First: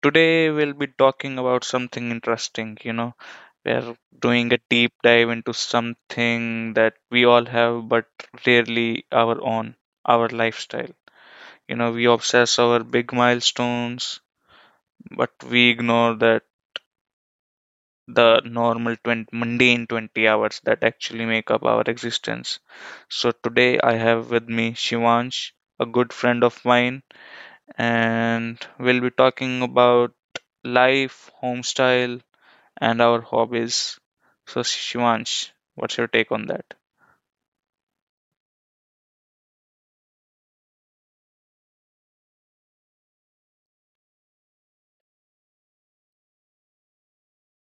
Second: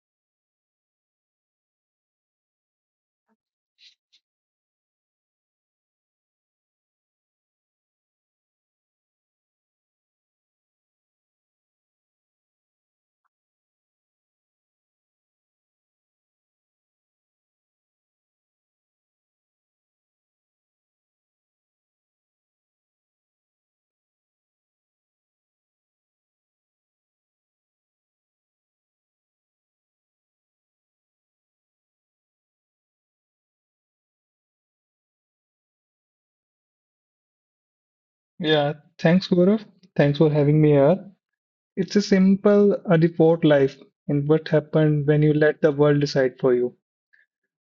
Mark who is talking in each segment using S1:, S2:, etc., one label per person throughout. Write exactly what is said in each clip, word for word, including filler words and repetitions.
S1: today we'll be talking about something interesting. You know, we're doing a deep dive into something that we all have, but rarely our own our lifestyle. You know, we obsess over big milestones, but we ignore that the normal twenty, mundane twenty hours that actually make up our existence. So, today I have with me Shivansh, a good friend of mine, and we'll be talking about life, home style, and our hobbies. So, Shivansh, what's your take on that?
S2: Yeah, thanks, Gaurav. Thanks for having me here. It's a simple uh, default life and what happened when you let the world decide for you.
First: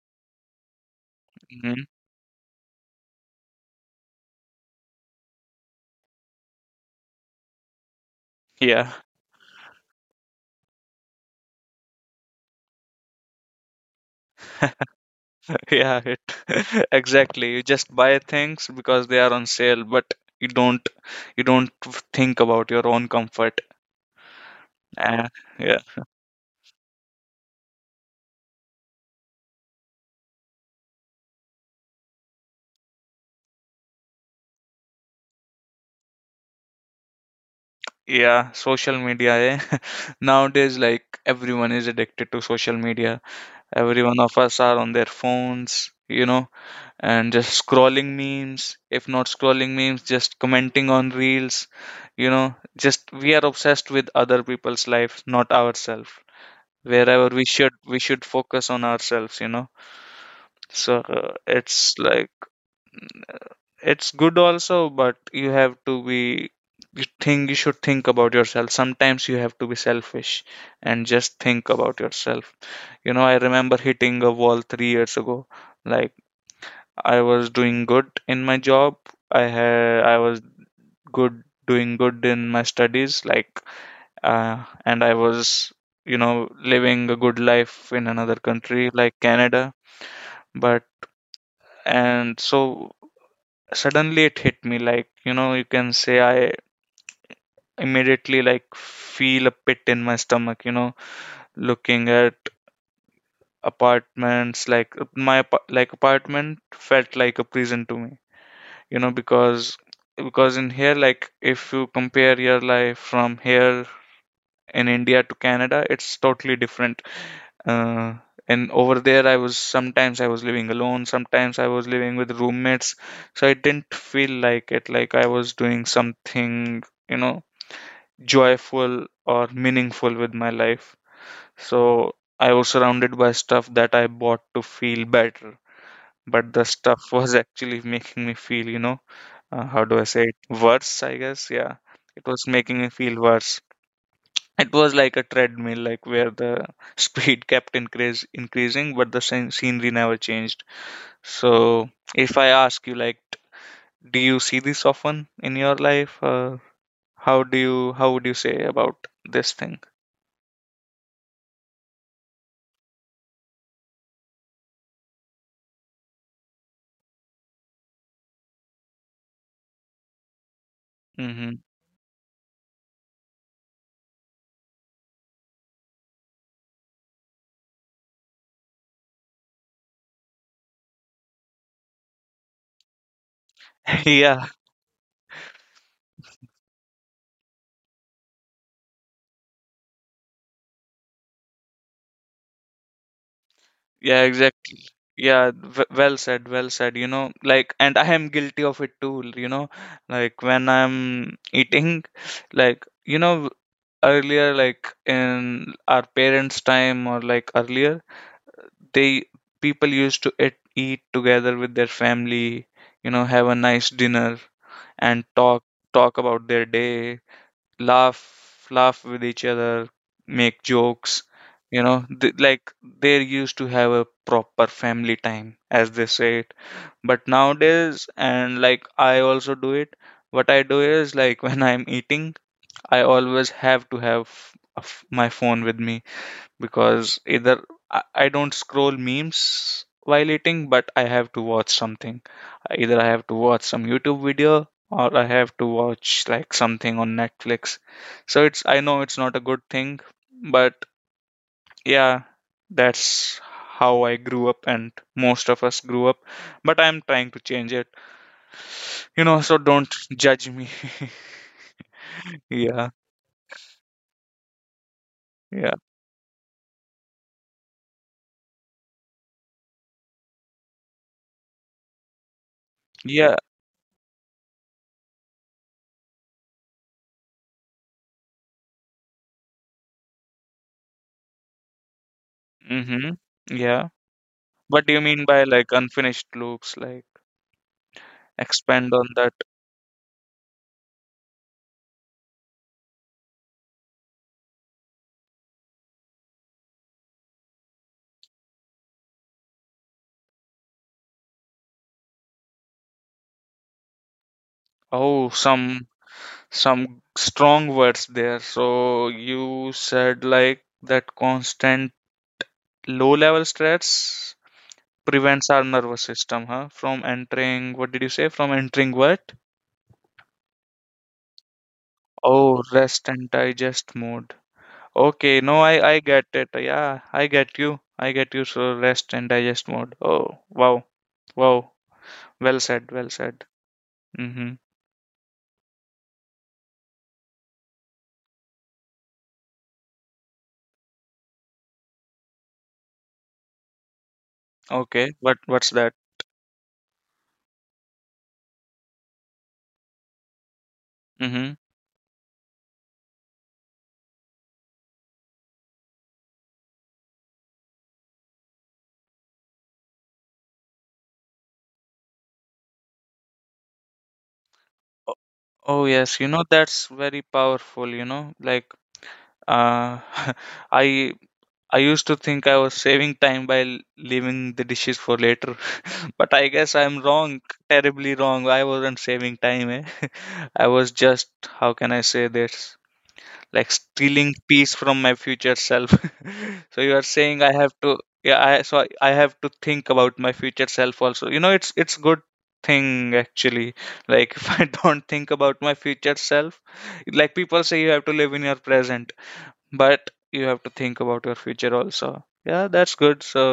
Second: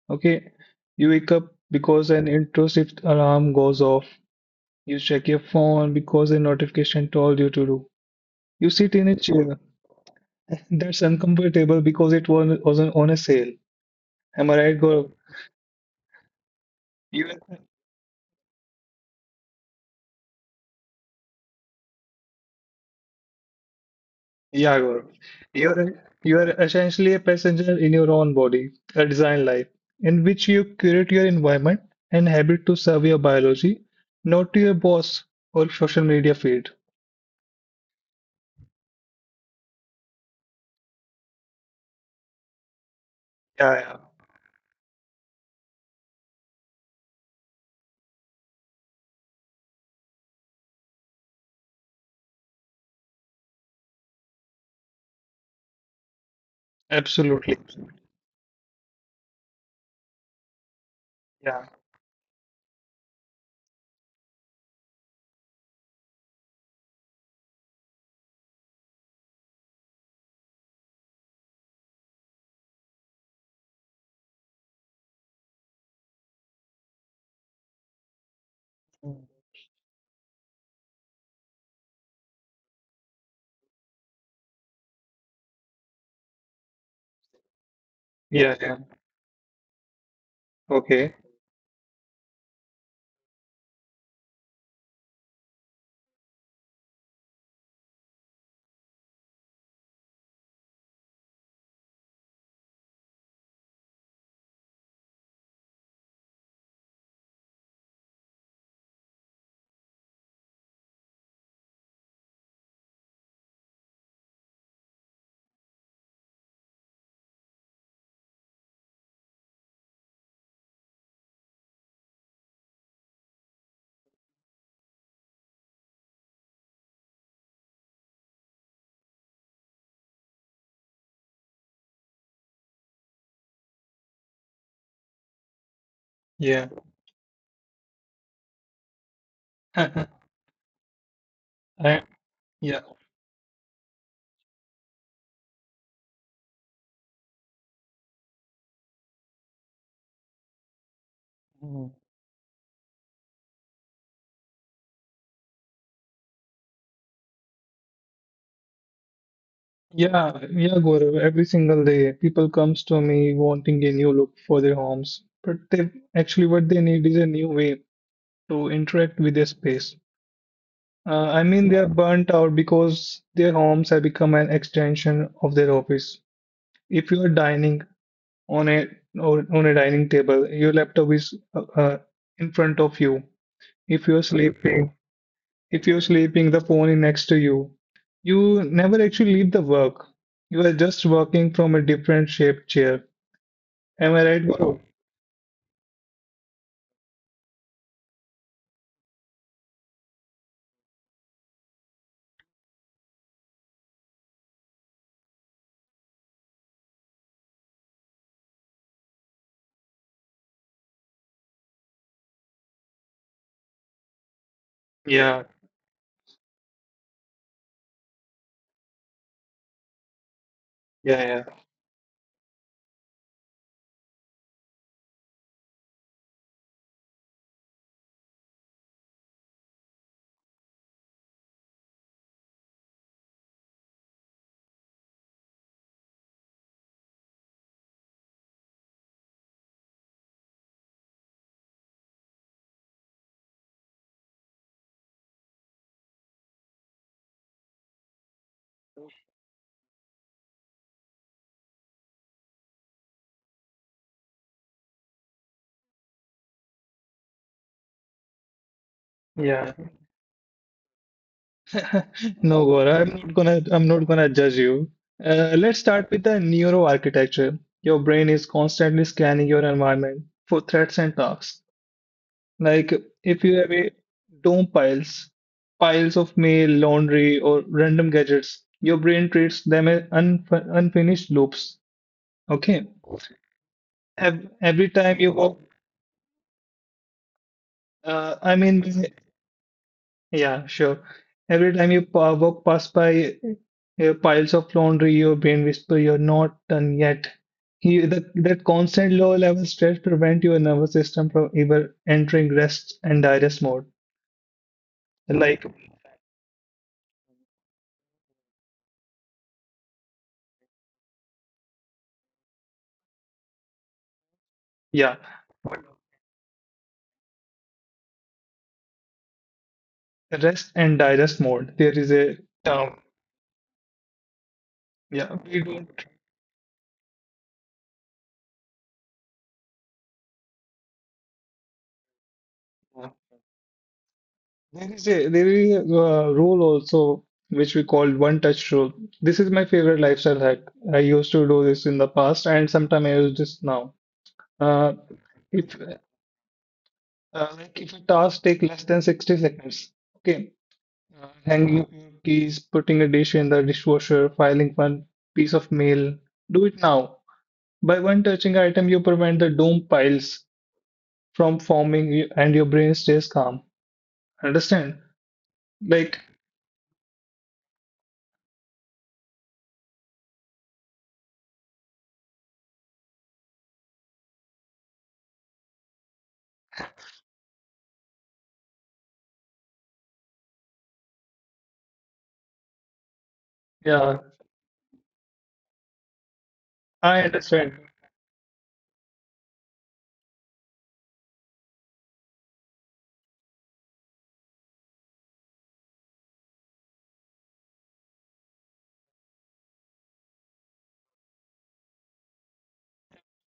S2: Okay, you wake up
S1: Hmm.
S2: because an intrusive alarm goes off. You check your phone because a notification told you to do. You
S1: Yeah.
S2: sit in a chair that's uncomfortable because it was, wasn't on a sale. Am I right, Gaurav?
S1: Yeah, it,
S2: You
S1: exactly. You just buy things because they are on sale, but you don't you don't think about your own comfort.
S2: Yeah, Gaurav.
S1: Uh, yeah,
S2: You're you're essentially a passenger in your own body, a design life, in which you curate your environment and habit to serve your biology, not to your boss or social media feed.
S1: yeah, social media. Eh? Nowadays, like everyone is addicted to social media.
S2: Yeah, yeah,
S1: Every one of us are on their phones. You know, and just scrolling memes, if not scrolling memes, just commenting on reels, you know, just we are obsessed with other people's lives, not ourselves, wherever we
S2: absolutely.
S1: should we should focus on ourselves, you know so uh,
S2: Yeah,
S1: it's like it's good also, but you have to be, you think you should think about yourself. Sometimes you have to be selfish and just think about yourself, you know. I remember hitting a wall three years ago. Like I was doing good in my job. I had I was good doing good in my studies. Like uh, and I was, you know, living a good life in another
S2: yeah, yeah.
S1: country like Canada. But
S2: Okay,
S1: and so suddenly it hit me. Like, you know, you can say I immediately like feel a pit in my stomach. You know, looking at apartments, like my apa- like apartment felt like a prison to me, you know, because because in here, like, if you compare your life from here in India to Canada, it's totally different. uh, and over there I was, sometimes I was living alone, sometimes I was living with roommates. So I didn't feel like it, like I was doing something, you know, joyful or meaningful with my life. So I was surrounded by stuff that I bought to feel better, but the
S2: yeah.
S1: stuff was actually making me feel, you know, uh, how do I
S2: I,
S1: say it? Worse, I guess. Yeah, it was
S2: yeah,
S1: making me feel worse. It was like a treadmill, like where the speed kept increase increasing, but the scen- scenery never changed. So, if I ask you, like, t- do you see this often in your life? Uh, how do you how would you say about this thing?
S2: yeah, yeah, Gaurav. Every single day, people comes to me wanting a new look for their homes, but they actually what they need is a new way to interact with their space. Uh, I
S1: Hmm.
S2: mean, they are burnt out because their homes have become an extension of their office. If you are dining on a or on a dining table, your laptop is uh, uh, in front of you. If you're
S1: Yeah,
S2: sleeping, if you're sleeping, the phone is next to you. You never actually leave the work. You are just working from a different shaped chair. Am
S1: yeah,
S2: I right, Gaurav?
S1: exactly. Yeah, w- well said, well said. You know, like, and I am guilty of it too. You know, like when I'm eating, like, you know, earlier, like in our parents time, or like earlier they, people used to eat, eat together with their family, you know, have a nice dinner and
S2: Yeah,
S1: talk talk about their day, laugh laugh with each other, make jokes,
S2: yeah, yeah,
S1: you know, th- like they used to have a proper family time, as they say it. But nowadays, and like I also do it, what I do is like when I'm eating, I always have to have a f- my phone with me, because either I, I don't scroll memes while eating, but I have to watch something. Either I have to watch some YouTube video or I have to watch like something on Netflix. So it's, I know it's not a good thing, but yeah, that's how I grew up and most of us grew up. But I'm trying to change it, you know. So
S2: yeah.
S1: don't judge me.
S2: No,
S1: Yeah,
S2: Gaurav, I'm not gonna I'm not gonna judge you. Uh,
S1: yeah,
S2: let's start with the neuroarchitecture. Your brain is constantly scanning your environment for threats and tasks. Like
S1: yeah.
S2: if you have a dome piles, piles of mail, laundry, or random gadgets, your brain treats them as unf unfinished loops. Okay.
S1: Mm-hmm. Yeah.
S2: Ev-
S1: What do
S2: Every
S1: you
S2: time
S1: mean
S2: you
S1: by
S2: walk,
S1: like unfinished looks? Like
S2: uh, I mean,
S1: expand on that.
S2: yeah, sure. Every time you pa- walk past by uh, piles of laundry, your brain whisper, "You're not done yet." You, that, that constant low-level stress prevent your nervous system from ever entering rest and digest mode.
S1: Oh,
S2: Like,
S1: some some strong words there. So you said like that constant low level stress
S2: yeah,
S1: prevents our nervous system, huh? From entering, what did you say? From entering what?
S2: rest and digest mode. There is a
S1: Oh,
S2: term.
S1: rest and digest mode.
S2: Yeah,
S1: Okay,
S2: we
S1: no,
S2: don't.
S1: I I get it. Yeah, I get you. I get you. So rest and digest mode. Oh, wow, wow. Well said. Well
S2: uh,
S1: said. Mm-hmm.
S2: There is a there is a uh, rule also which we call one touch rule. This is my favorite lifestyle hack. I used to do this in the past, and sometimes I use this now. Uh.
S1: Okay, what what's
S2: If
S1: that?
S2: uh, uh, like if a task take less than sixty seconds, okay, uh,
S1: Mm-hmm.
S2: hanging up your keys, putting a dish in the dishwasher, filing one piece of mail, do it now. By one touching item, you prevent the doom piles from forming you- and your brain stays calm. Understand?
S1: Oh, oh, yes,
S2: Like,
S1: you know that's very powerful, you know. Like uh I I used to think I was saving time by l- leaving the dishes for later, but I guess I'm wrong, terribly wrong. I wasn't saving time, eh? I was just, how can I say this? Like
S2: yeah,
S1: stealing peace from my future self. So you are
S2: I
S1: saying I have
S2: understand.
S1: to, yeah, I so I I have to think about my future self also, you know. it's it's good thing actually, like if I don't think about my future self, like people say you have to live in your present, but you have to think about your future also. Yeah, that's good. So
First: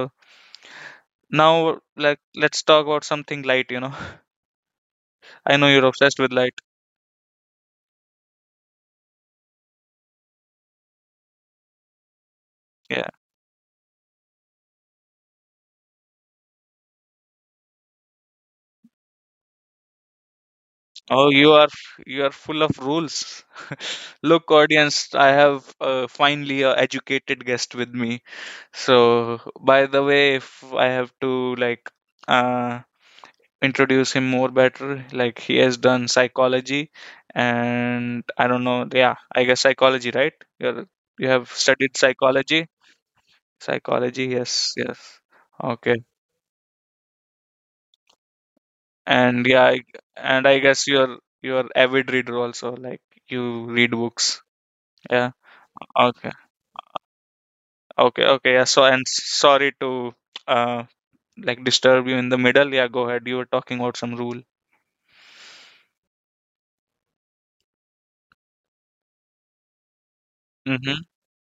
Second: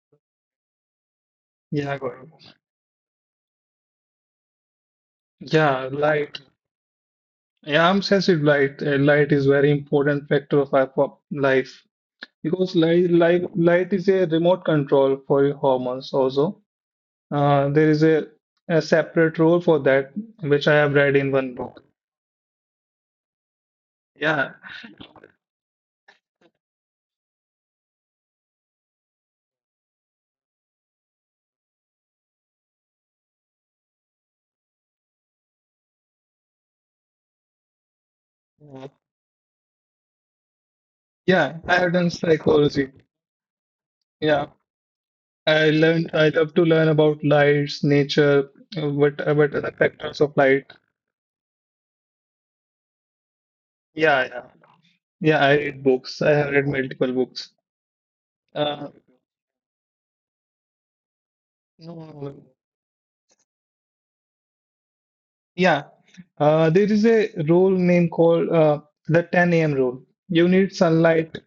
S1: now,
S2: Yeah,
S1: like,
S2: Gaurav.
S1: let's talk about something light, you know. I know you're
S2: Yeah,
S1: obsessed with
S2: light.
S1: light.
S2: Yeah, I'm sensitive light. Uh, light is very important factor of our pop- life. Because
S1: Yeah.
S2: light, light, light is a remote control for your hormones also. Uh, there is a, a separate role for that, which I have read
S1: Oh,
S2: in
S1: you
S2: one
S1: are,
S2: book.
S1: you are full of rules. Look,
S2: Yeah.
S1: audience, I have uh, finally a educated guest with me. So, by the way, if I have to like uh, introduce him more better, like he has done psychology, and I don't know.
S2: Uh,
S1: Yeah, I guess psychology, right? You're, you have
S2: Yeah, I have
S1: studied
S2: done
S1: psychology.
S2: psychology.
S1: Psychology,
S2: Yeah.
S1: yes, yes.
S2: I
S1: Okay,
S2: learned, I love to learn about lights, nature, uh, what, uh,
S1: and
S2: what are
S1: yeah,
S2: the
S1: I,
S2: factors of
S1: and I
S2: light.
S1: guess you're you're avid reader also. Like you read
S2: Yeah,
S1: books.
S2: yeah.
S1: Yeah.
S2: Yeah, I read books.
S1: Okay.
S2: I have read multiple books.
S1: Okay, okay, yeah. So,
S2: Uh,
S1: and s- sorry to uh like
S2: no,
S1: disturb you in the
S2: no.
S1: middle. Yeah, go ahead. You were talking about some rule.
S2: Yeah. Uh, there is a rule name called uh, the ten a m rule. You need
S1: Mm-hmm.
S2: sunlight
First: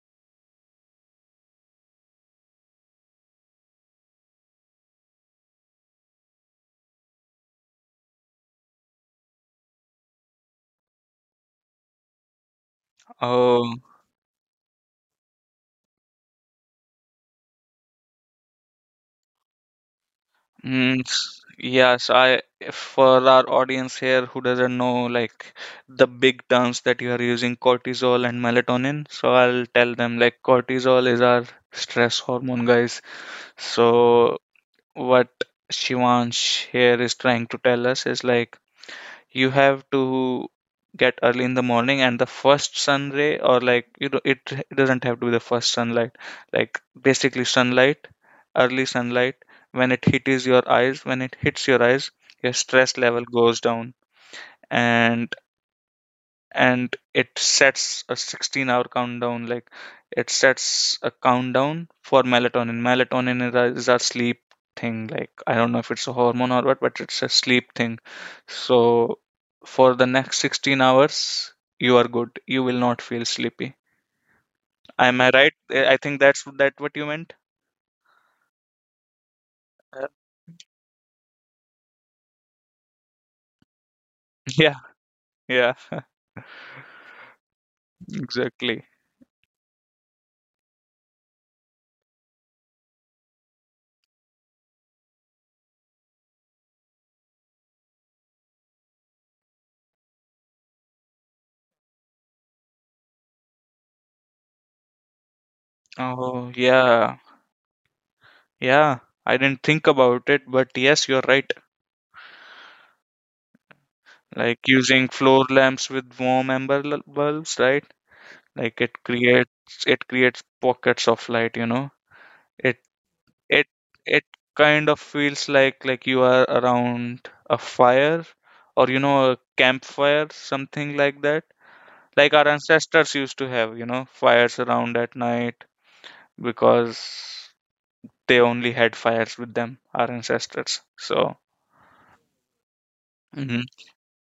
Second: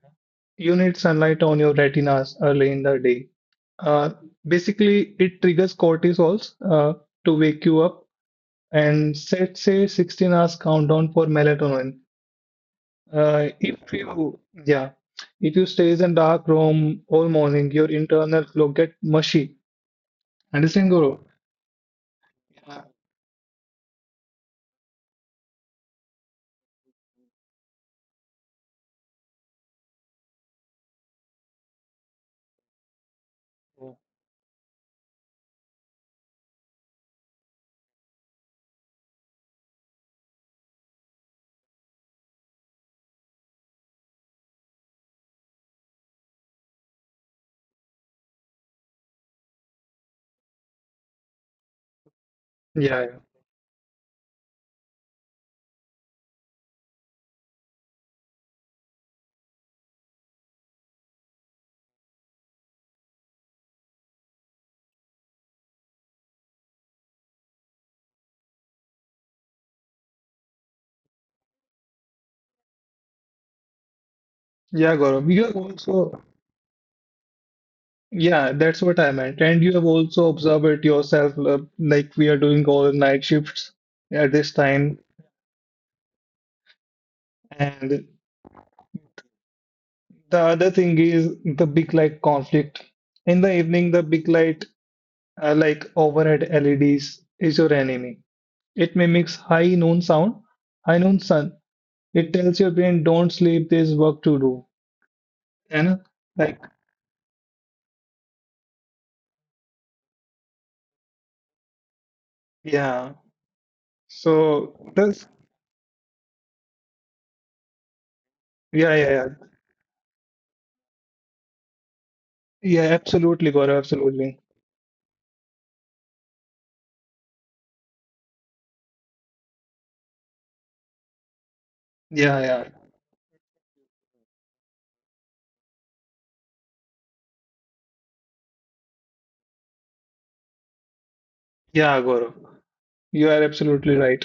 S2: you need sunlight on your retinas early in the day. Uh, Basically, it triggers cortisols uh, to wake you up and set, say, sixteen hours countdown for melatonin. Uh,
S1: Oh,
S2: if you, yeah, if you stays in dark room all morning, your internal flow get mushy. Understand,
S1: mm,
S2: Guru?
S1: s- yeah. So I, if
S2: Yeah,
S1: for our audience here who doesn't know like the big terms that you are using, cortisol and melatonin. So I'll tell them like cortisol is our stress hormone, guys. So what Shivansh here is trying to tell us is like you have to get early in the morning and the first sun ray, or like, you know, it, it doesn't have to be the first sunlight, like basically sunlight, early sunlight, when it hits your eyes, when it hits your eyes, your stress
S2: yeah,
S1: level goes down, and and it sets a sixteen hour countdown, like it sets a countdown for melatonin. Melatonin is our sleep thing, like I don't know if it's a hormone or what, but it's a sleep thing. So for the next sixteen hours you are good, you will not feel sleepy.
S2: yeah,
S1: Am I
S2: Gaurav. You have
S1: right? Eh, I
S2: also,
S1: think that's that what you meant.
S2: yeah, that's what I meant. And you have
S1: Uh,
S2: also observed it yourself, uh, like we are doing all night shifts at this
S1: yeah,
S2: time.
S1: yeah,
S2: And
S1: exactly.
S2: the other thing is the big light conflict. In the evening, the big light, uh, like overhead L E Ds, is your enemy. It mimics high noon sound, high noon sun. It tells your brain, don't sleep, there's work to do. And
S1: Oh
S2: like,
S1: yeah, yeah, I didn't think about it, but yes you're right.
S2: yeah.
S1: Like
S2: So
S1: using
S2: this,
S1: floor lamps with warm amber l- bulbs, right? Like
S2: yeah,
S1: it
S2: yeah, yeah,
S1: creates it creates pockets of light, you know.
S2: yeah,
S1: It
S2: absolutely,
S1: it
S2: Gaurav,
S1: it
S2: absolutely.
S1: kind of feels like like you are around a fire, or you know, a campfire, something like that. Like
S2: Yeah,
S1: our
S2: yeah,
S1: ancestors used to have, you know, fires around at night because they only had fires with them, our ancestors. So,
S2: yeah, Gaurav. You are
S1: mhm.
S2: absolutely right.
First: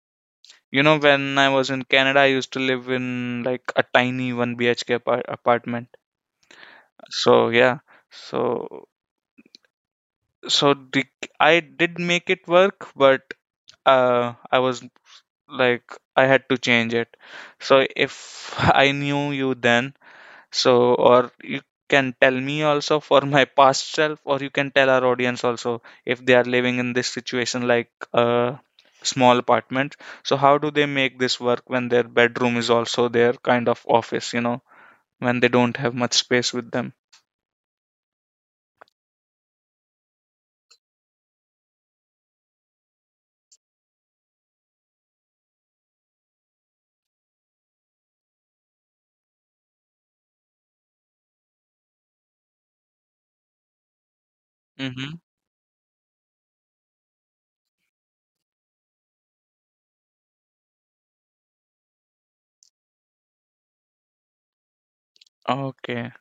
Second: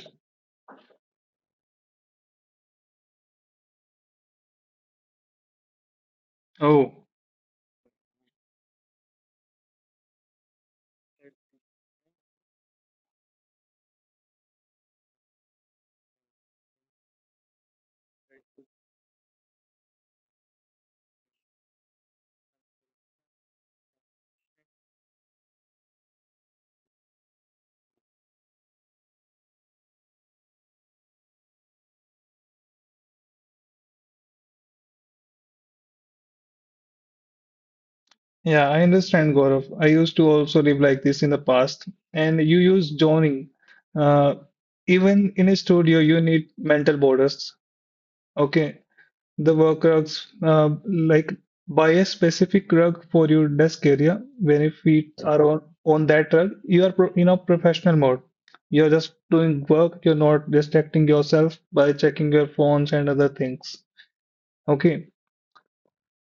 S1: You know, when I was in Canada, I used to live in like a tiny one B H K apart- apartment.
S2: Oh.
S1: So yeah, so so the, I did make it work, but uh, I was, like I had to change it. So if I knew you then, so, or you can tell me also for my past self, or you can tell our audience also if they are living in this situation like a small apartment. So, how do they make this work when their bedroom is also their kind of office, you know, when they don't have much space with them?
S2: Yeah, I understand, Gaurav. I used to also live like this in the past. And you use zoning. Uh, Even in a studio, you need mental borders. Okay, the work rugs, uh, like buy a specific rug for your desk area. When your feet
S1: Mm-hmm.
S2: are on on that rug, you are pro in a professional mode. You're just doing work. You're not distracting yourself by checking your phones and other things. Okay.
S1: Okay.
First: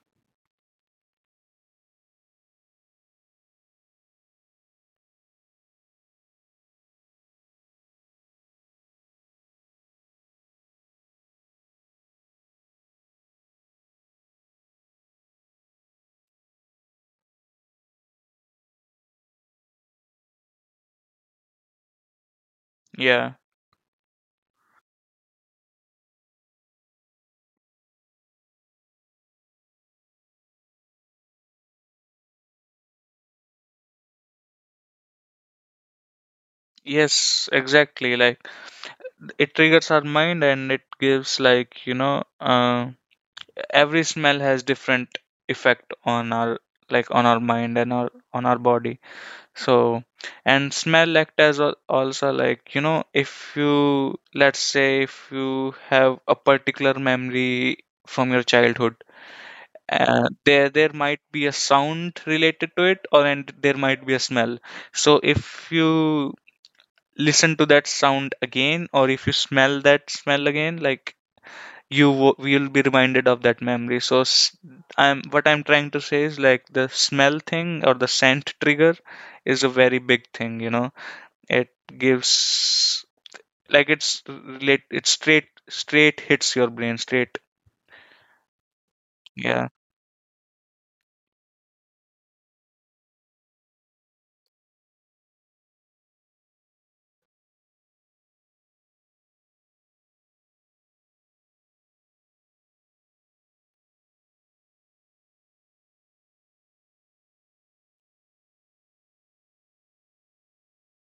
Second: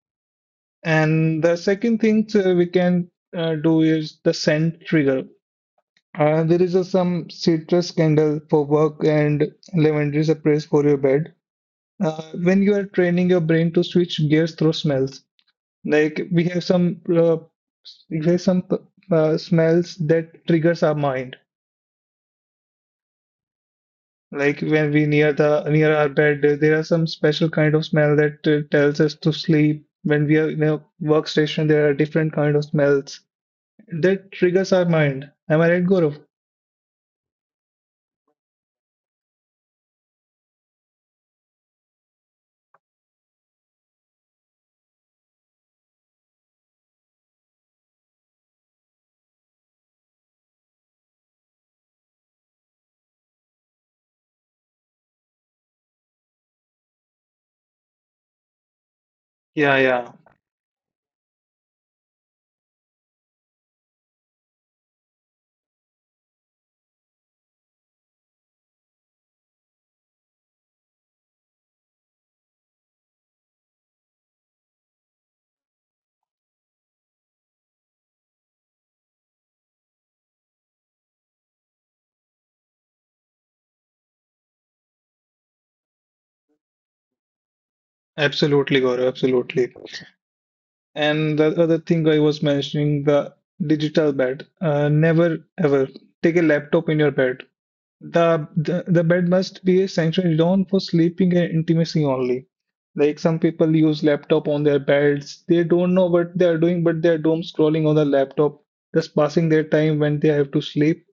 S2: And the second thing uh, we can uh, do is the scent trigger. Uh, there is a, some citrus candle for work and lavender sprays for your bed. Uh, when you are training your brain to switch gears through smells, like we have some uh, we have some uh, smells that triggers our mind.
S1: Yeah.
S2: Like when we near the near our bed, there are some special kind of smell that uh, tells us to sleep. When we are in a workstation, there are different kind of smells that triggers our mind. Am I right, Gaurav?
S1: Yes, exactly. Like it triggers our mind and it gives like, you know, uh, every smell has different effect on our, like on our mind and our on our body. So, and smell act as al- also like, you know, if you, let's say, if you have a particular memory from your childhood,
S2: Yeah, yeah,
S1: uh, there there might be a sound related to it, or and there might be a smell. So, if you listen to that sound again, or if you smell that smell again, like you wo- will be reminded of that memory. So, s- I'm what I'm trying to say is, like, the smell thing or the scent trigger is a very big thing, you know it gives, like, it's relate it's straight straight hits your brain straight.
S2: absolutely, Gaurav,
S1: Yeah.
S2: absolutely. And the other thing I was mentioning, the digital bed. Uh, never ever take a laptop in your bed. The, the the bed must be a sanctuary zone for sleeping and intimacy only. Like some people use laptop on their beds. They don't know what they are doing, but they are doom scrolling on the laptop, just passing their time when they have to sleep.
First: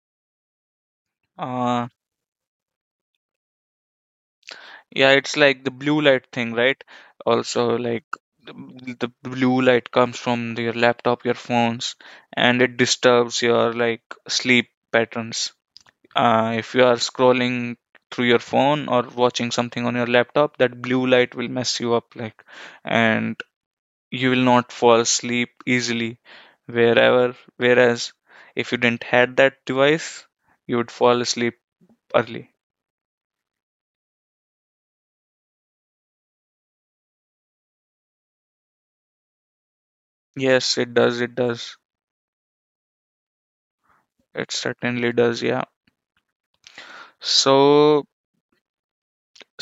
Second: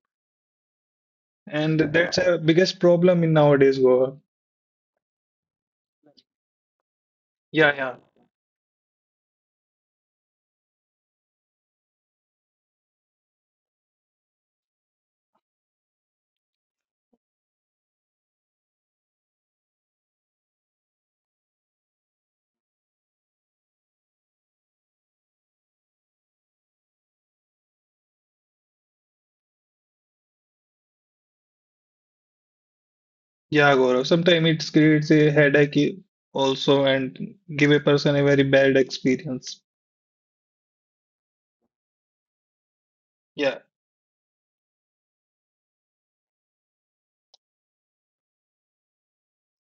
S2: And
S1: uh
S2: that's a biggest problem in nowadays, Gaurav.
S1: yeah, it's like the blue light thing, right?
S2: Yeah,
S1: Also,
S2: yeah.
S1: like, the, the blue light comes from your laptop, your phones, and it disturbs your, like, sleep patterns. Uh if you are scrolling through your phone or watching something on your laptop, that blue light will mess you up, like, and you will not fall asleep easily. Wherever Whereas if you didn't had that device, you would fall asleep early.
S2: Yeah, Gaurav. Sometimes it creates a headache also and give a person a very bad experience.
S1: Yes, it does, it does,
S2: Yeah,
S1: it certainly does. Yeah. so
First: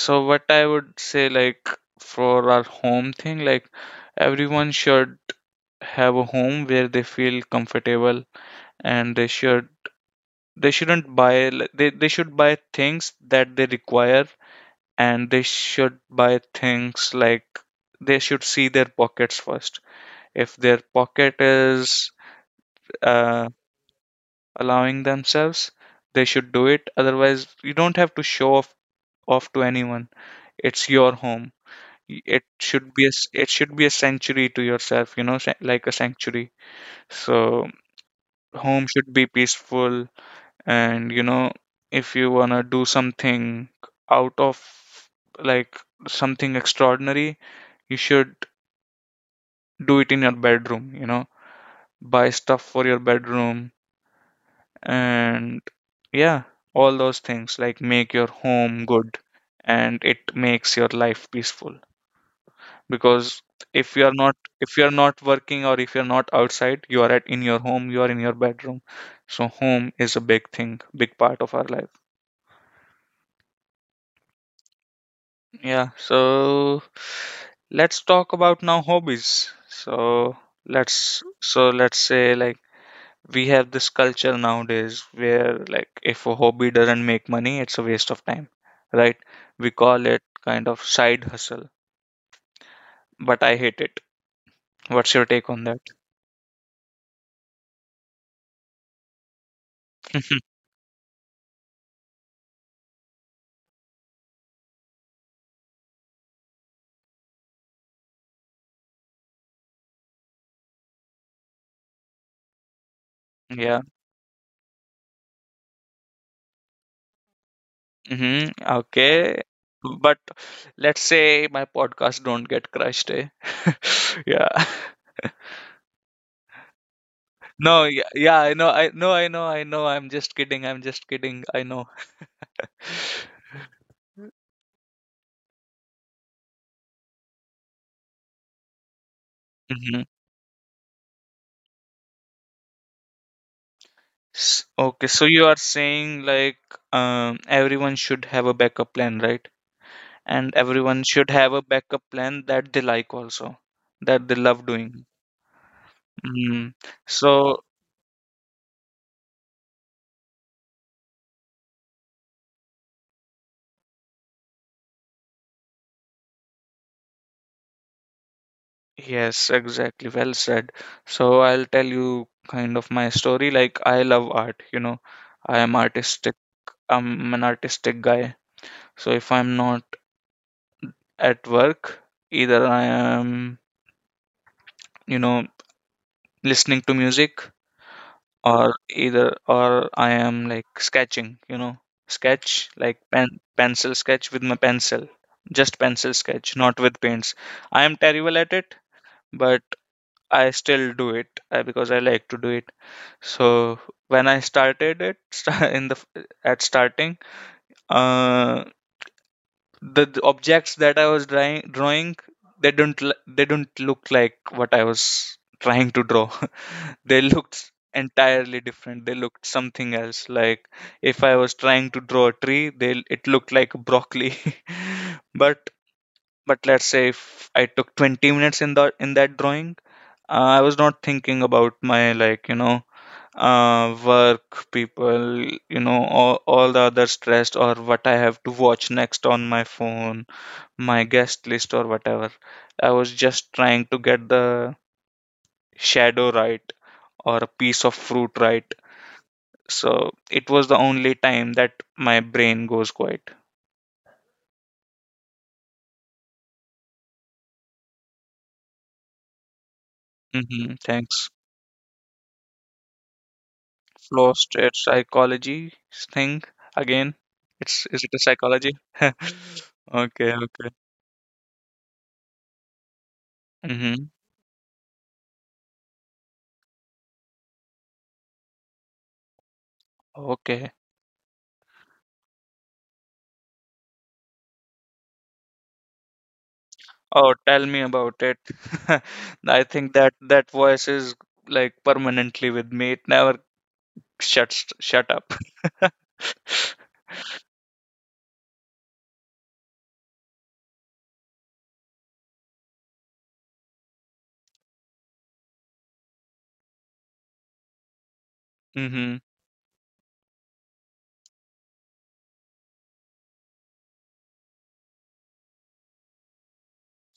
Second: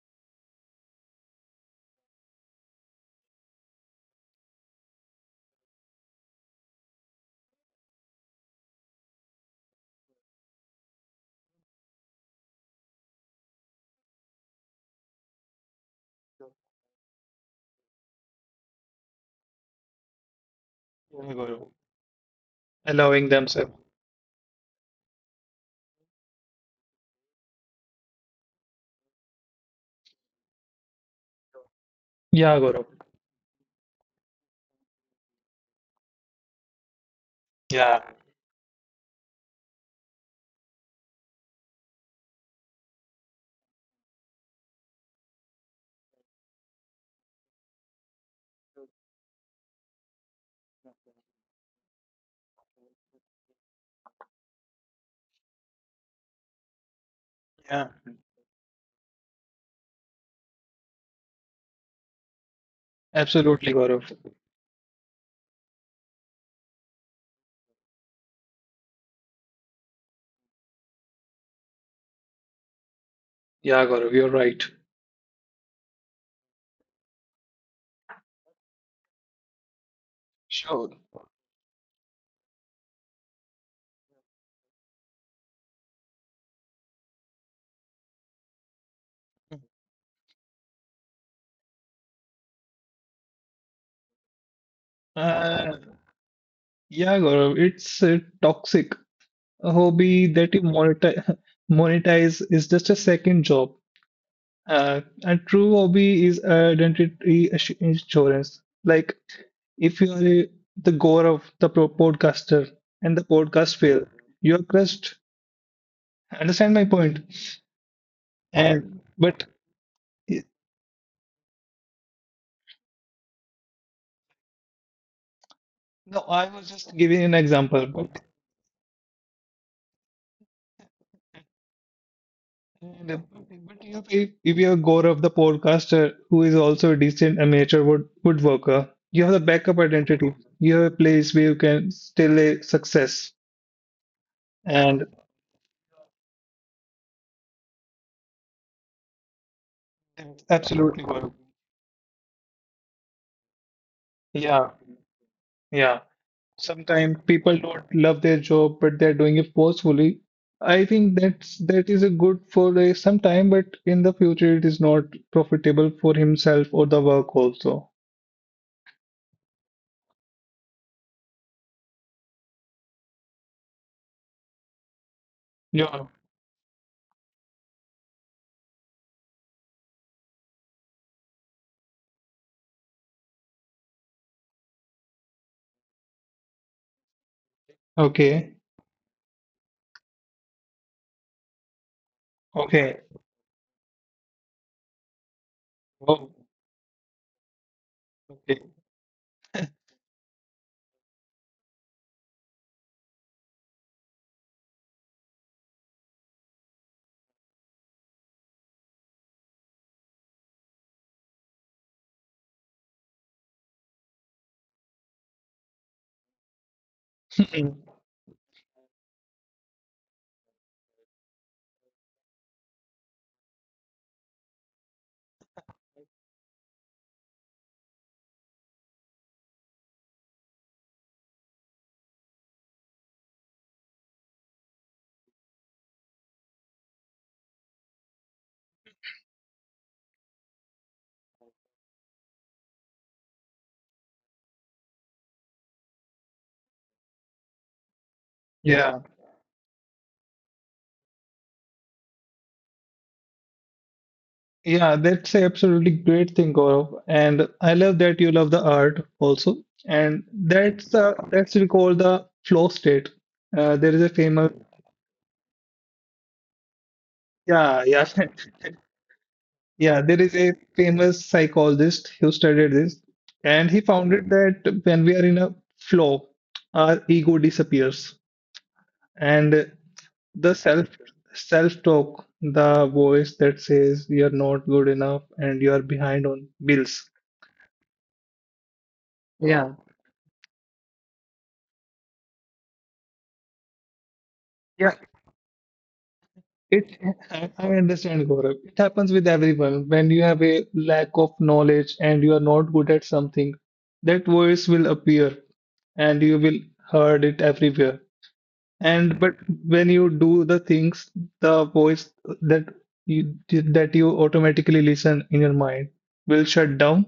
S1: so what I would say, like, for our home thing, like, everyone should have a home where they feel comfortable, and they should they shouldn't buy li- they, they should buy things that they require, and they should buy things like they should see their pockets first. If their
S2: yeah,
S1: pocket
S2: Gaurav.
S1: is
S2: Allowing
S1: uh,
S2: themselves.
S1: allowing themselves, they should do it. Otherwise, you don't have to show off, off to anyone. It's your home. It
S2: Yeah, Gaurav.
S1: should be a, s- it should be a sanctuary to yourself. You know, sa- like a sanctuary. So
S2: Yeah,
S1: home should be peaceful, and, you know, if you wanna do something out of, like, something extraordinary, you should do it in your bedroom, you know, buy stuff for your bedroom, and yeah, all those things,
S2: yeah,
S1: like, make your home good, and it makes your life peaceful, because
S2: absolutely,
S1: if
S2: Gaurav.
S1: you are not if you are not working or if you are not outside, you are at in your home, you are in your bedroom. So home is a big thing, big part of our life.
S2: Yeah, Gaurav, you're right.
S1: Yeah. So let's talk about now hobbies. So
S2: Sure.
S1: let's so let's say, like, we have this culture nowadays where, like, if a hobby doesn't make money, it's a waste of time, right? We call it kind of side hustle, but I hate it. What's your take on
S2: Uh,
S1: that?
S2: yeah, Gaurav, it's uh, toxic. A hobby that you monetize, monetize is just a second job. Uh, a true hobby is identity assu- insurance. Like, if you are a, the Gaurav, the pro podcaster, and the
S1: Yeah.
S2: podcast fail, you are crushed. Understand my point?
S1: Hmm.
S2: And
S1: Okay,
S2: but
S1: but
S2: it-
S1: let's say my podcast don't get crushed, eh? Yeah.
S2: no, I was just giving an
S1: No,
S2: example.
S1: yeah,
S2: But
S1: yeah, i know i know i know i know I'm just kidding, I'm just kidding, I know.
S2: and, uh, but if if if you have Gaurav, the podcaster, who is also a decent amateur wood woodworker, you have the backup
S1: Hmm.
S2: identity. You have a place where you can still a success.
S1: S Okay,
S2: And
S1: so you are saying, like, um everyone should have a backup plan, right? And everyone
S2: absolutely,
S1: should
S2: Gaurav.
S1: have a backup plan that they, like, also that they love
S2: Yeah,
S1: doing.
S2: yeah.
S1: Mm.
S2: Sometimes
S1: So
S2: people don't love their job, but they're doing it forcefully. I think that's that is a good for a some time, but in the future it is not profitable for himself or the work also.
S1: yes, exactly, well said. So I'll tell you kind of my story. Like, I love art, you know, I am
S2: Yeah.
S1: artistic, I'm an artistic guy. So if I'm not at work, either I am, you know, listening to music,
S2: Okay.
S1: or either or I am, like, sketching, you know, sketch, like,
S2: Okay.
S1: pen pencil sketch with my pencil, just pencil
S2: Oh,
S1: sketch, not with paints. I am terrible at
S2: okay.
S1: it, but I still do it, uh, because I like to do it. So when I started it, sta- in the f- at starting, uh, the, the objects that I was drawing, drawing they don't l- they don't look like what I was trying to draw. They looked
S2: Mhm.
S1: entirely different, they looked something else. Like, if I was trying to draw a tree, they it looked like broccoli. but but let's say if I took twenty minutes in the in that drawing, uh, I was not thinking about my, like, you know, uh, work people, you know, all, all the other stress or what I have to watch next on my phone, my guest list or whatever. I was just trying to get the shadow right or a piece of fruit right.
S2: Yeah.
S1: So it was the only time that my brain goes quiet.
S2: Yeah, that's a absolutely great thing, Gaurav. And I love that you love the art also. And
S1: Hmm.
S2: that's the
S1: Thanks.
S2: that's we call the flow state. Uh, there is a
S1: Flow
S2: famous
S1: state psychology thing again. It's,
S2: Yeah,
S1: is
S2: yeah,
S1: it a psychology?
S2: yeah, there
S1: Okay,
S2: is a
S1: okay.
S2: famous psychologist who studied this, and he
S1: Hmm.
S2: found it that when we are in a flow, our ego disappears. And the
S1: Okay.
S2: self self talk the voice that says you're not good enough and you're behind on bills.
S1: Oh, tell me about it. I
S2: Yeah.
S1: think that that voice is, like, permanently with me. It never shuts
S2: Yeah,
S1: shut up.
S2: it i, I understand, Gaurav. It happens with everyone when you have a lack of knowledge and you are not good at something, that voice will appear and you will heard it everywhere
S1: Mm-hmm.
S2: and but when you do the things, the voice that you that you automatically listen in your mind will shut down.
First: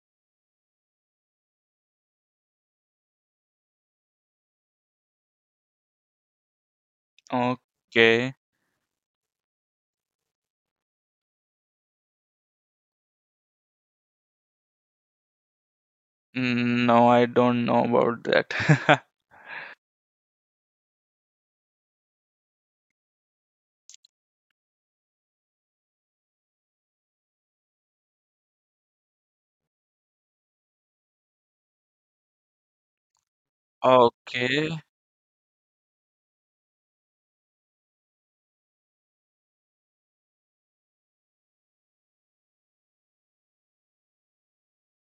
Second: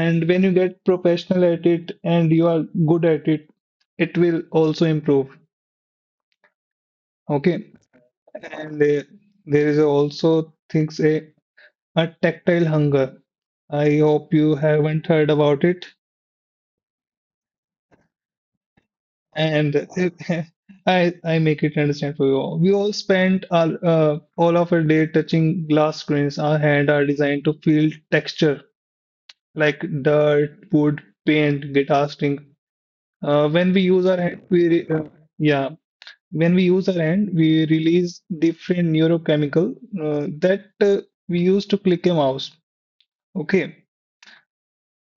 S2: And when you get professional at it and you are good at it, it will also improve. Okay.
S1: Okay.
S2: And uh, there is also things a, a tactile hunger. I hope you haven't heard about it.
S1: Mm, no, I don't know about that.
S2: And I I make it understand for you all. We all spend our uh, all of our day touching glass screens. Our hand are designed to feel texture like dirt, wood, paint, guitar string. Uh, when we use our hand,
S1: Okay.
S2: we re- uh, yeah, when we use our hand, we release different neurochemical uh, that uh, we use to click a mouse. Okay,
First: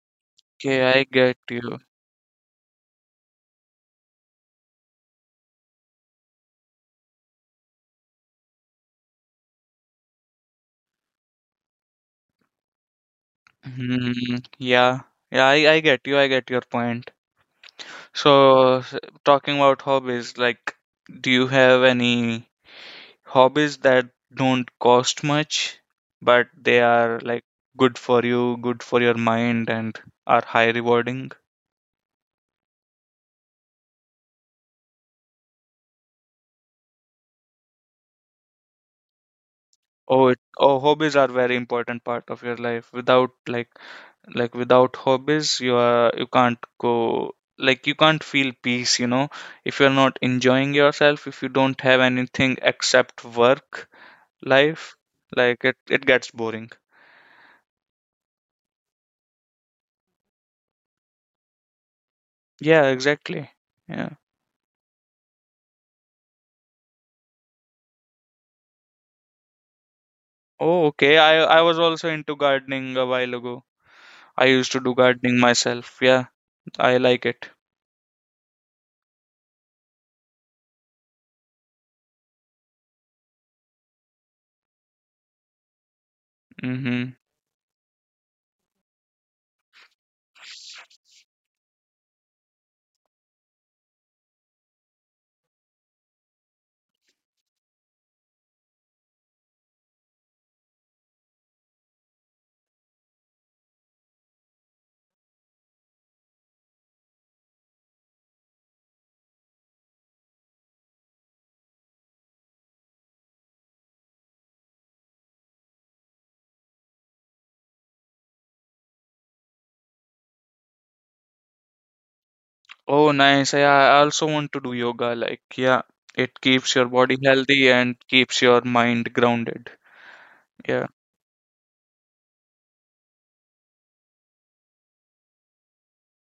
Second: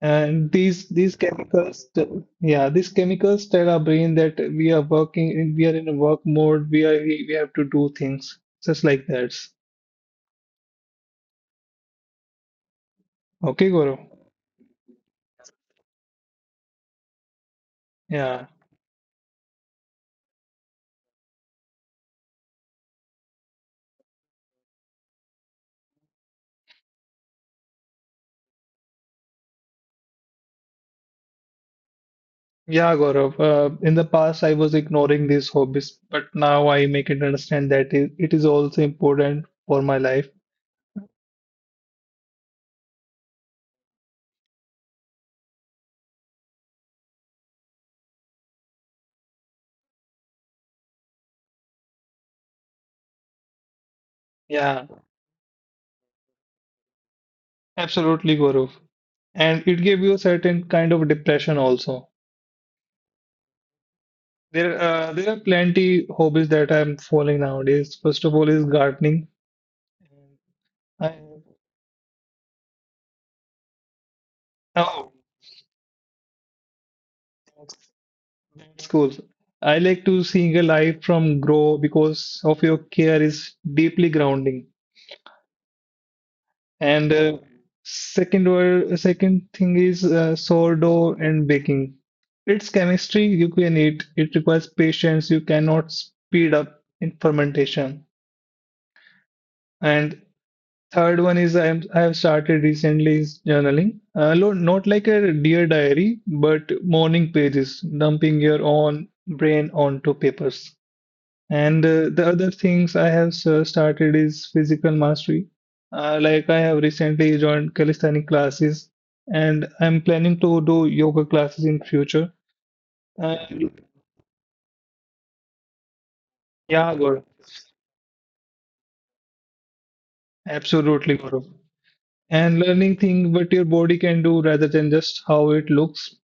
S2: and
S1: Okay,
S2: these
S1: I
S2: these
S1: get you.
S2: chemicals, yeah, these chemicals tell our brain that we are working, we are in a work mode. We are we, have to do things just like that. Okay, Gaurav.
S1: Hmm. Yeah. Yeah, I, I get you. I get your point.
S2: Yeah,
S1: So, s- talking about hobbies, like, do you have any hobbies that don't cost much, but they are, like, good for you, good for your mind, and are high rewarding?
S2: yeah, Gaurav. Uh, in the past, I was ignoring these hobbies, but now I make it understand that it, it is also important for my life.
S1: Oh, it, oh, hobbies are very important part of your life. Without, like, like without hobbies you are, you can't go, like, you can't feel peace, you know, if you're not enjoying yourself, if you don't have anything except work
S2: Yeah.
S1: life, like, it, it gets boring.
S2: Absolutely, Gaurav. And it gave you a certain kind of depression also.
S1: Yeah, exactly. Yeah.
S2: There, uh, there are plenty hobbies that I'm following nowadays. First of all is gardening.
S1: Oh, okay,
S2: I,
S1: i i was also into gardening a while ago. I used to do
S2: oh,
S1: gardening myself, yeah. I like it.
S2: that's, that's cool. I like to seeing a life from grow because of your care is deeply grounding.
S1: Mm-hmm.
S2: And uh, second word, second thing is uh, sourdough and baking. It's chemistry you can eat. It requires patience. You cannot speed up in fermentation. And third one is I am I have started recently is journaling. Uh, lo- not like a dear diary, but morning pages, dumping your own brain onto papers. And uh, the other things I have uh, started is physical mastery. Uh, like I have recently joined calisthenic classes, and I'm planning to do yoga classes in future.
S1: Oh nice,
S2: And
S1: yeah, I also want to do yoga, like, yeah, it keeps your
S2: yeah,
S1: body
S2: Gaurav,
S1: healthy and keeps your mind grounded. Yeah.
S2: absolutely, Gaurav. And learning things what your body can do rather than just how it looks.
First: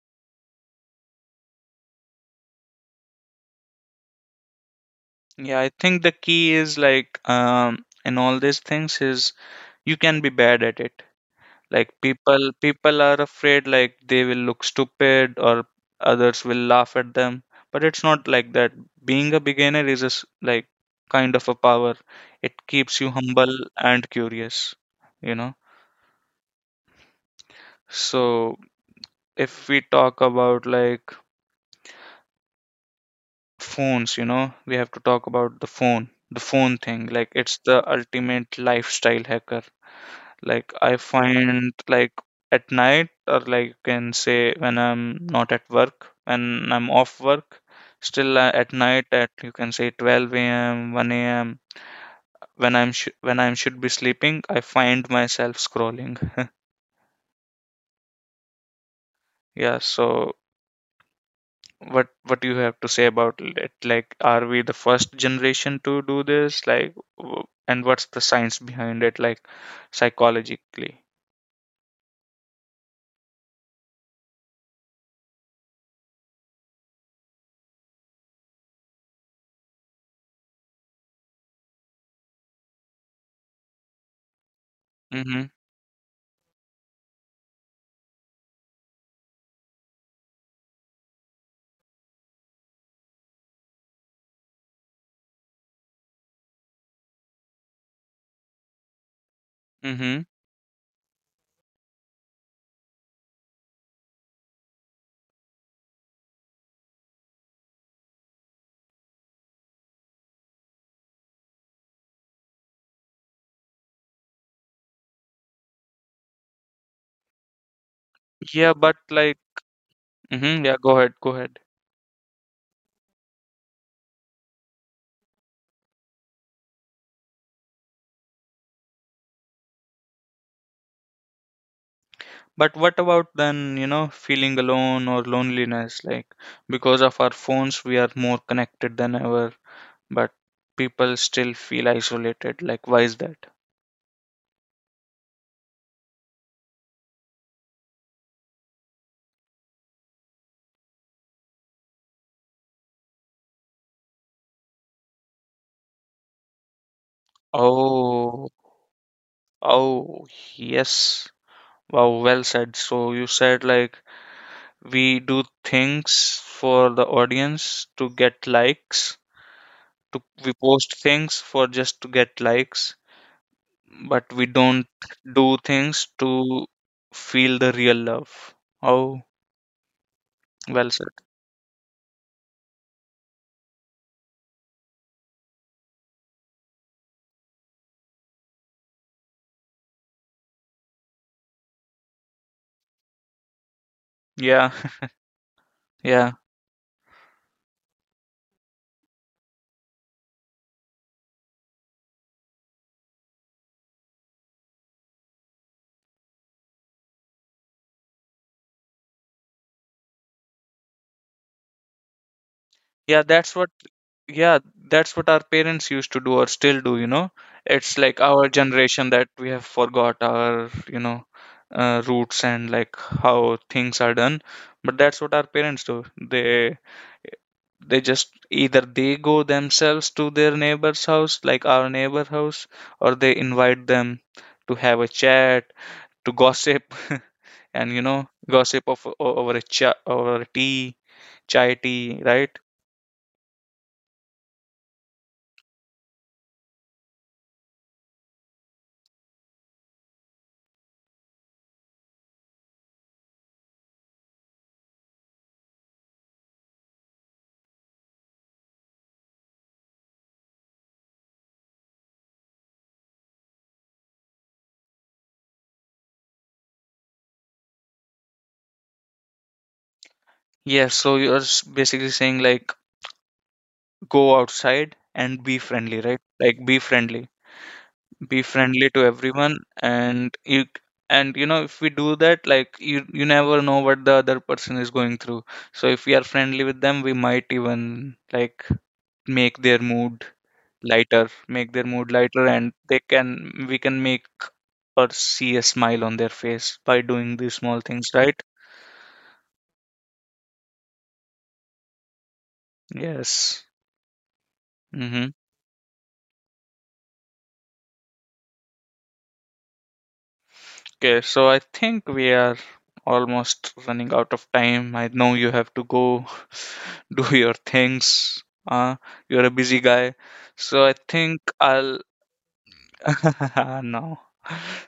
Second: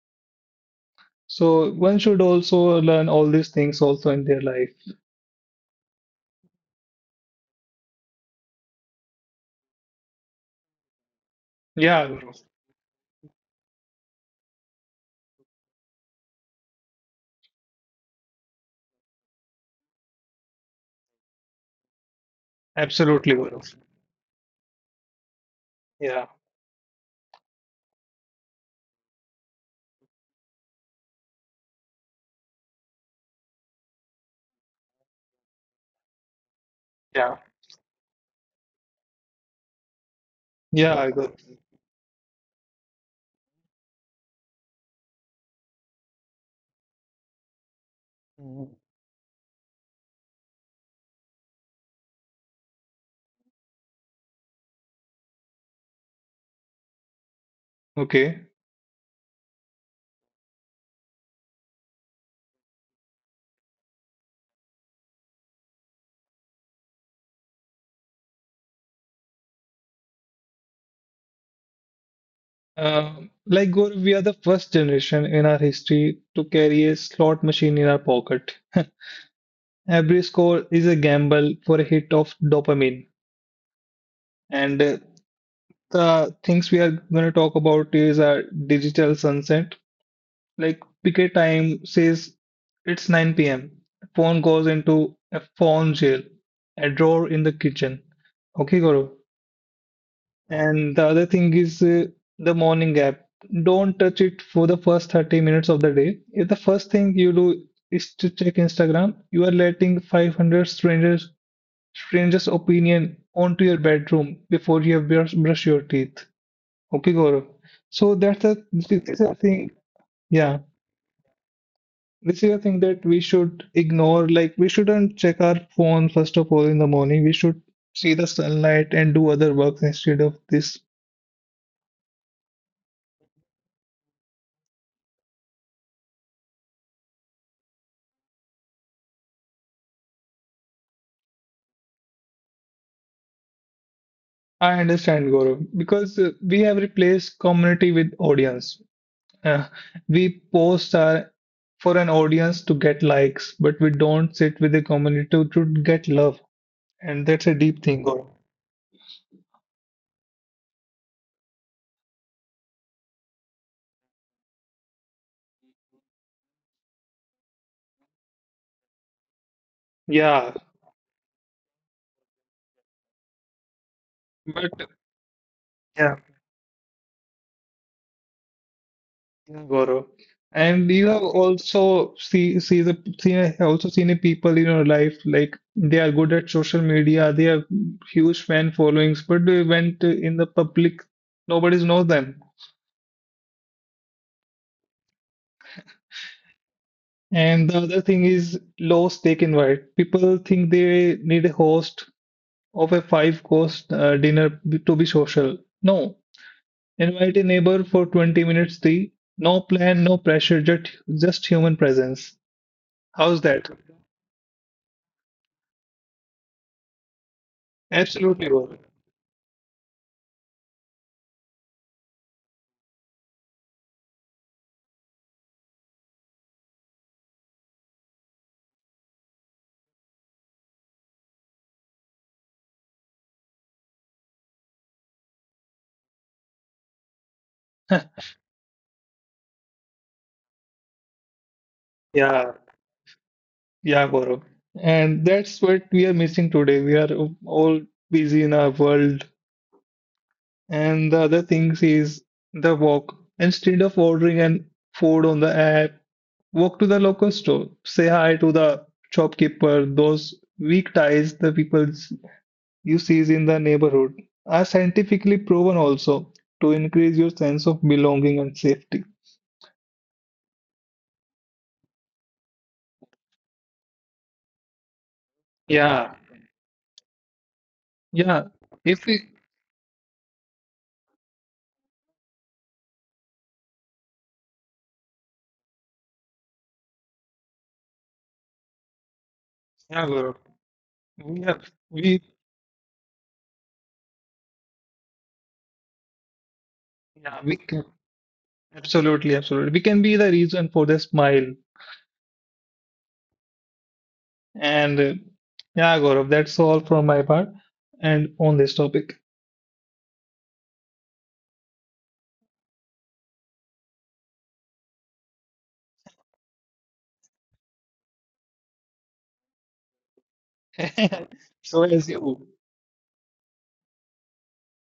S2: So one should also learn all these things also in their life.
S1: Yeah, I think the key is, like, um, in all these things is you can be bad at it. Like,
S2: Yeah, Guru.
S1: people people are afraid, like, they will look stupid or others will laugh at them, but it's not like that. Being a beginner is a s like kind of a power. It keeps you
S2: Absolutely,
S1: humble
S2: Guru.
S1: and curious, you know.
S2: Yeah,
S1: So if we talk about, like, phones, you know, we have to talk about the phone, the phone thing. Like,
S2: yeah.
S1: it's the ultimate lifestyle hacker. Like, I
S2: Yeah, Guru.
S1: find, like, at night, or, like, you can say, when I'm not at work, when I'm off work, still uh, at
S2: Mhm.
S1: night at, you can say, twelve a m, one a m, when I'm sh- when I'm should be sleeping, I find myself scrolling.
S2: Okay.
S1: Yeah, so what what do you have to say about it? Like, are we the first generation to do this? Like, w- and what's the science behind it? Like, psychologically.
S2: Um, like, Guru, we are the first generation in our history to carry a slot machine in our pocket. Every score is a gamble for a hit of dopamine. And uh,
S1: Mm-hmm.
S2: the things we are going to talk about is our digital sunset. Like, picket time says it's nine p m. Phone goes into a phone jail, a drawer in the kitchen. Okay, Gaurav.
S1: Mm-hmm.
S2: And the other thing is uh, the morning app. Don't touch it for the first thirty minutes of the day. If the first thing you do is to check Instagram, you are letting five hundred strangers strangers opinion onto your bedroom before you have brush, brush your teeth. Okay, Gaurav. So that's the,
S1: Yeah,
S2: that's
S1: but,
S2: the
S1: like,
S2: thing. Yeah.
S1: mm-hmm, yeah, go ahead, go ahead.
S2: This is a thing that we should ignore. Like, we shouldn't check our phone first of all in the morning. We should see the sunlight and do other works instead of this.
S1: But what about then, you know, feeling alone or loneliness? Like, because of our phones, we are more connected than ever, but people still feel isolated. Like, why is that?
S2: I understand, Gaurav, because uh, we have replaced community with audience. Uh, we post our, for an audience to get likes, but we don't sit with the community to, to get love. And that's a deep thing, Gaurav.
S1: Oh, oh, yes. Wow, well said. So you said, like, we do things for the audience to get likes, to
S2: Yeah,
S1: we post things for just to get likes, but we don't
S2: but
S1: do things to feel the real love. Oh.
S2: Yeah, Gaurav. And
S1: Well
S2: you
S1: said.
S2: have also see see the seen I have also seen a people in your life like they are good at social media, they have huge fan followings, but they went in the public, nobody's know them.
S1: Yeah. Yeah,
S2: And the other thing is low stake invite. People think they need a host of a five course uh, dinner b- to be social. No, invite a neighbor for twenty minutes tea. No plan, no pressure, just just human presence.
S1: yeah.
S2: How's
S1: That's
S2: that?
S1: what. Yeah, that's what our parents used to do or still do. You know, it's like
S2: Absolutely,
S1: our
S2: Gaurav.
S1: generation that we have forgot our, you know, uh, roots and, like, how things are done. But that's what our parents do. They they just either they go themselves to their neighbor's house, like, our neighbor house, or they invite them to have a chat, to gossip, and, you know, gossip of o- over a cha over a tea, chai tea,
S2: Yeah,
S1: right?
S2: yeah, Gaurav. And that's what we are missing today. We are all busy in our world. And the other things is the walk. Instead of ordering an food on the app, walk to the local store. Say hi to the shopkeeper. Those weak ties, the people you see in the neighborhood, are scientifically proven also to increase your sense of belonging and safety.
S1: Yes, so you're s- basically saying, like, go outside and be friendly,
S2: Yeah,
S1: right? Like, be friendly, be
S2: yeah.
S1: friendly to
S2: If we,
S1: everyone, and you, and you know, if we do that, like, you you never know what the other person is going through. So if we are friendly with them, we might even, like, make their
S2: Yeah,
S1: mood
S2: Gaurav.
S1: lighter,
S2: We have,
S1: make their mood
S2: we,
S1: lighter, and they can we can make, or see a smile on their face by doing
S2: yeah,
S1: these
S2: we
S1: small things, right?
S2: Absolutely, absolutely. We can be the reason for the smile.
S1: Yes.
S2: And uh,
S1: Mm-hmm.
S2: yeah, Gaurav, that's all from my part and on this topic.
S1: Okay, so I think we are almost running out of time. I know you have to go do your things. Uh, you're a busy guy. So I think
S2: So
S1: I'll
S2: as you,
S1: no.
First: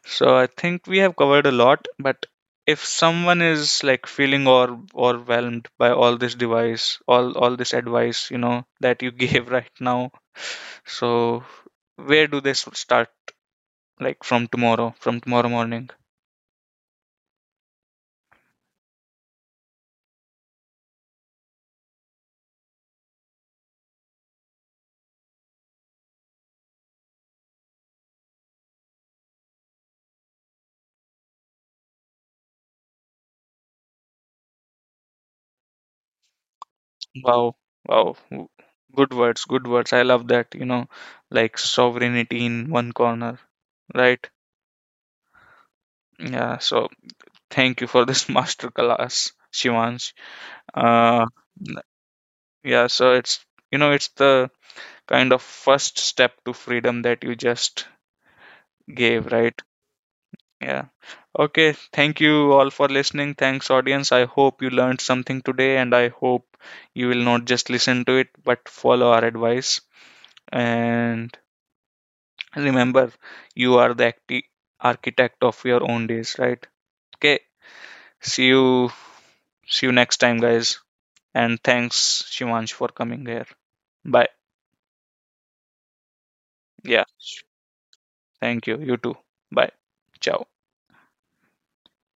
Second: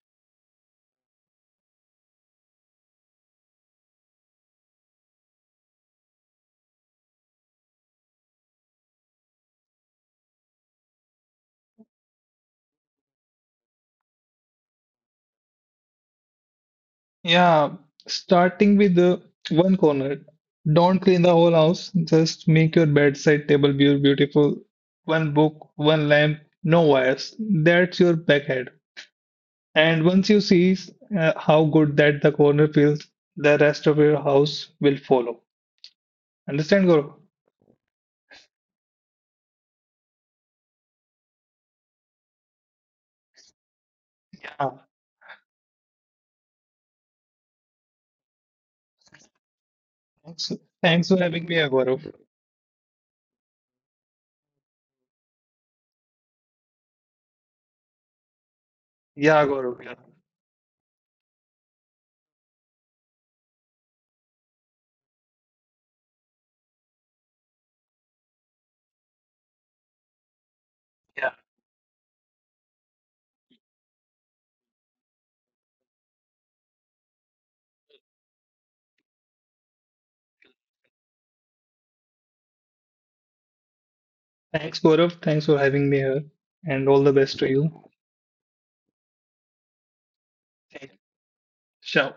S1: So I think we have covered a lot, but if someone is, like, feeling or overwhelmed by all this device, all all this advice, you know, that you gave right now, so where do they s- start? Like, from tomorrow, from tomorrow morning.
S2: yeah, starting with the one corner, don't clean the whole house, just make your bedside table be beautiful. One book, one lamp, no wires. That's your backhead. And once you see uh, how good that the corner feels, the rest of your house will follow. Understand, Gaurav?
S1: Wow, wow. w- Good words, good words. I love that, you know, like, sovereignty in one corner, right? Yeah, so thank you for this master class, Shivansh.
S2: Thanks, thanks for
S1: Uh,
S2: having me, Gaurav.
S1: Yeah, so it's, you know, it's the kind of first step to freedom that you just gave,
S2: Yeah,
S1: right?
S2: Gaurav. Yeah.
S1: Yeah. Okay, thank you all for listening. Thanks audience. I hope you learned something today, and I hope you will not just listen to it but follow our advice.
S2: Yeah.
S1: And remember, you are the acti- architect of your own days, right? Okay. See you See you next time, guys, and thanks Shivansh for coming here. Bye.
S2: Thanks, Gaurav. Thanks for having me here, and all
S1: Yeah.
S2: the best to you.
S1: Thank you. You too. Bye. Ciao.
S2: Ciao.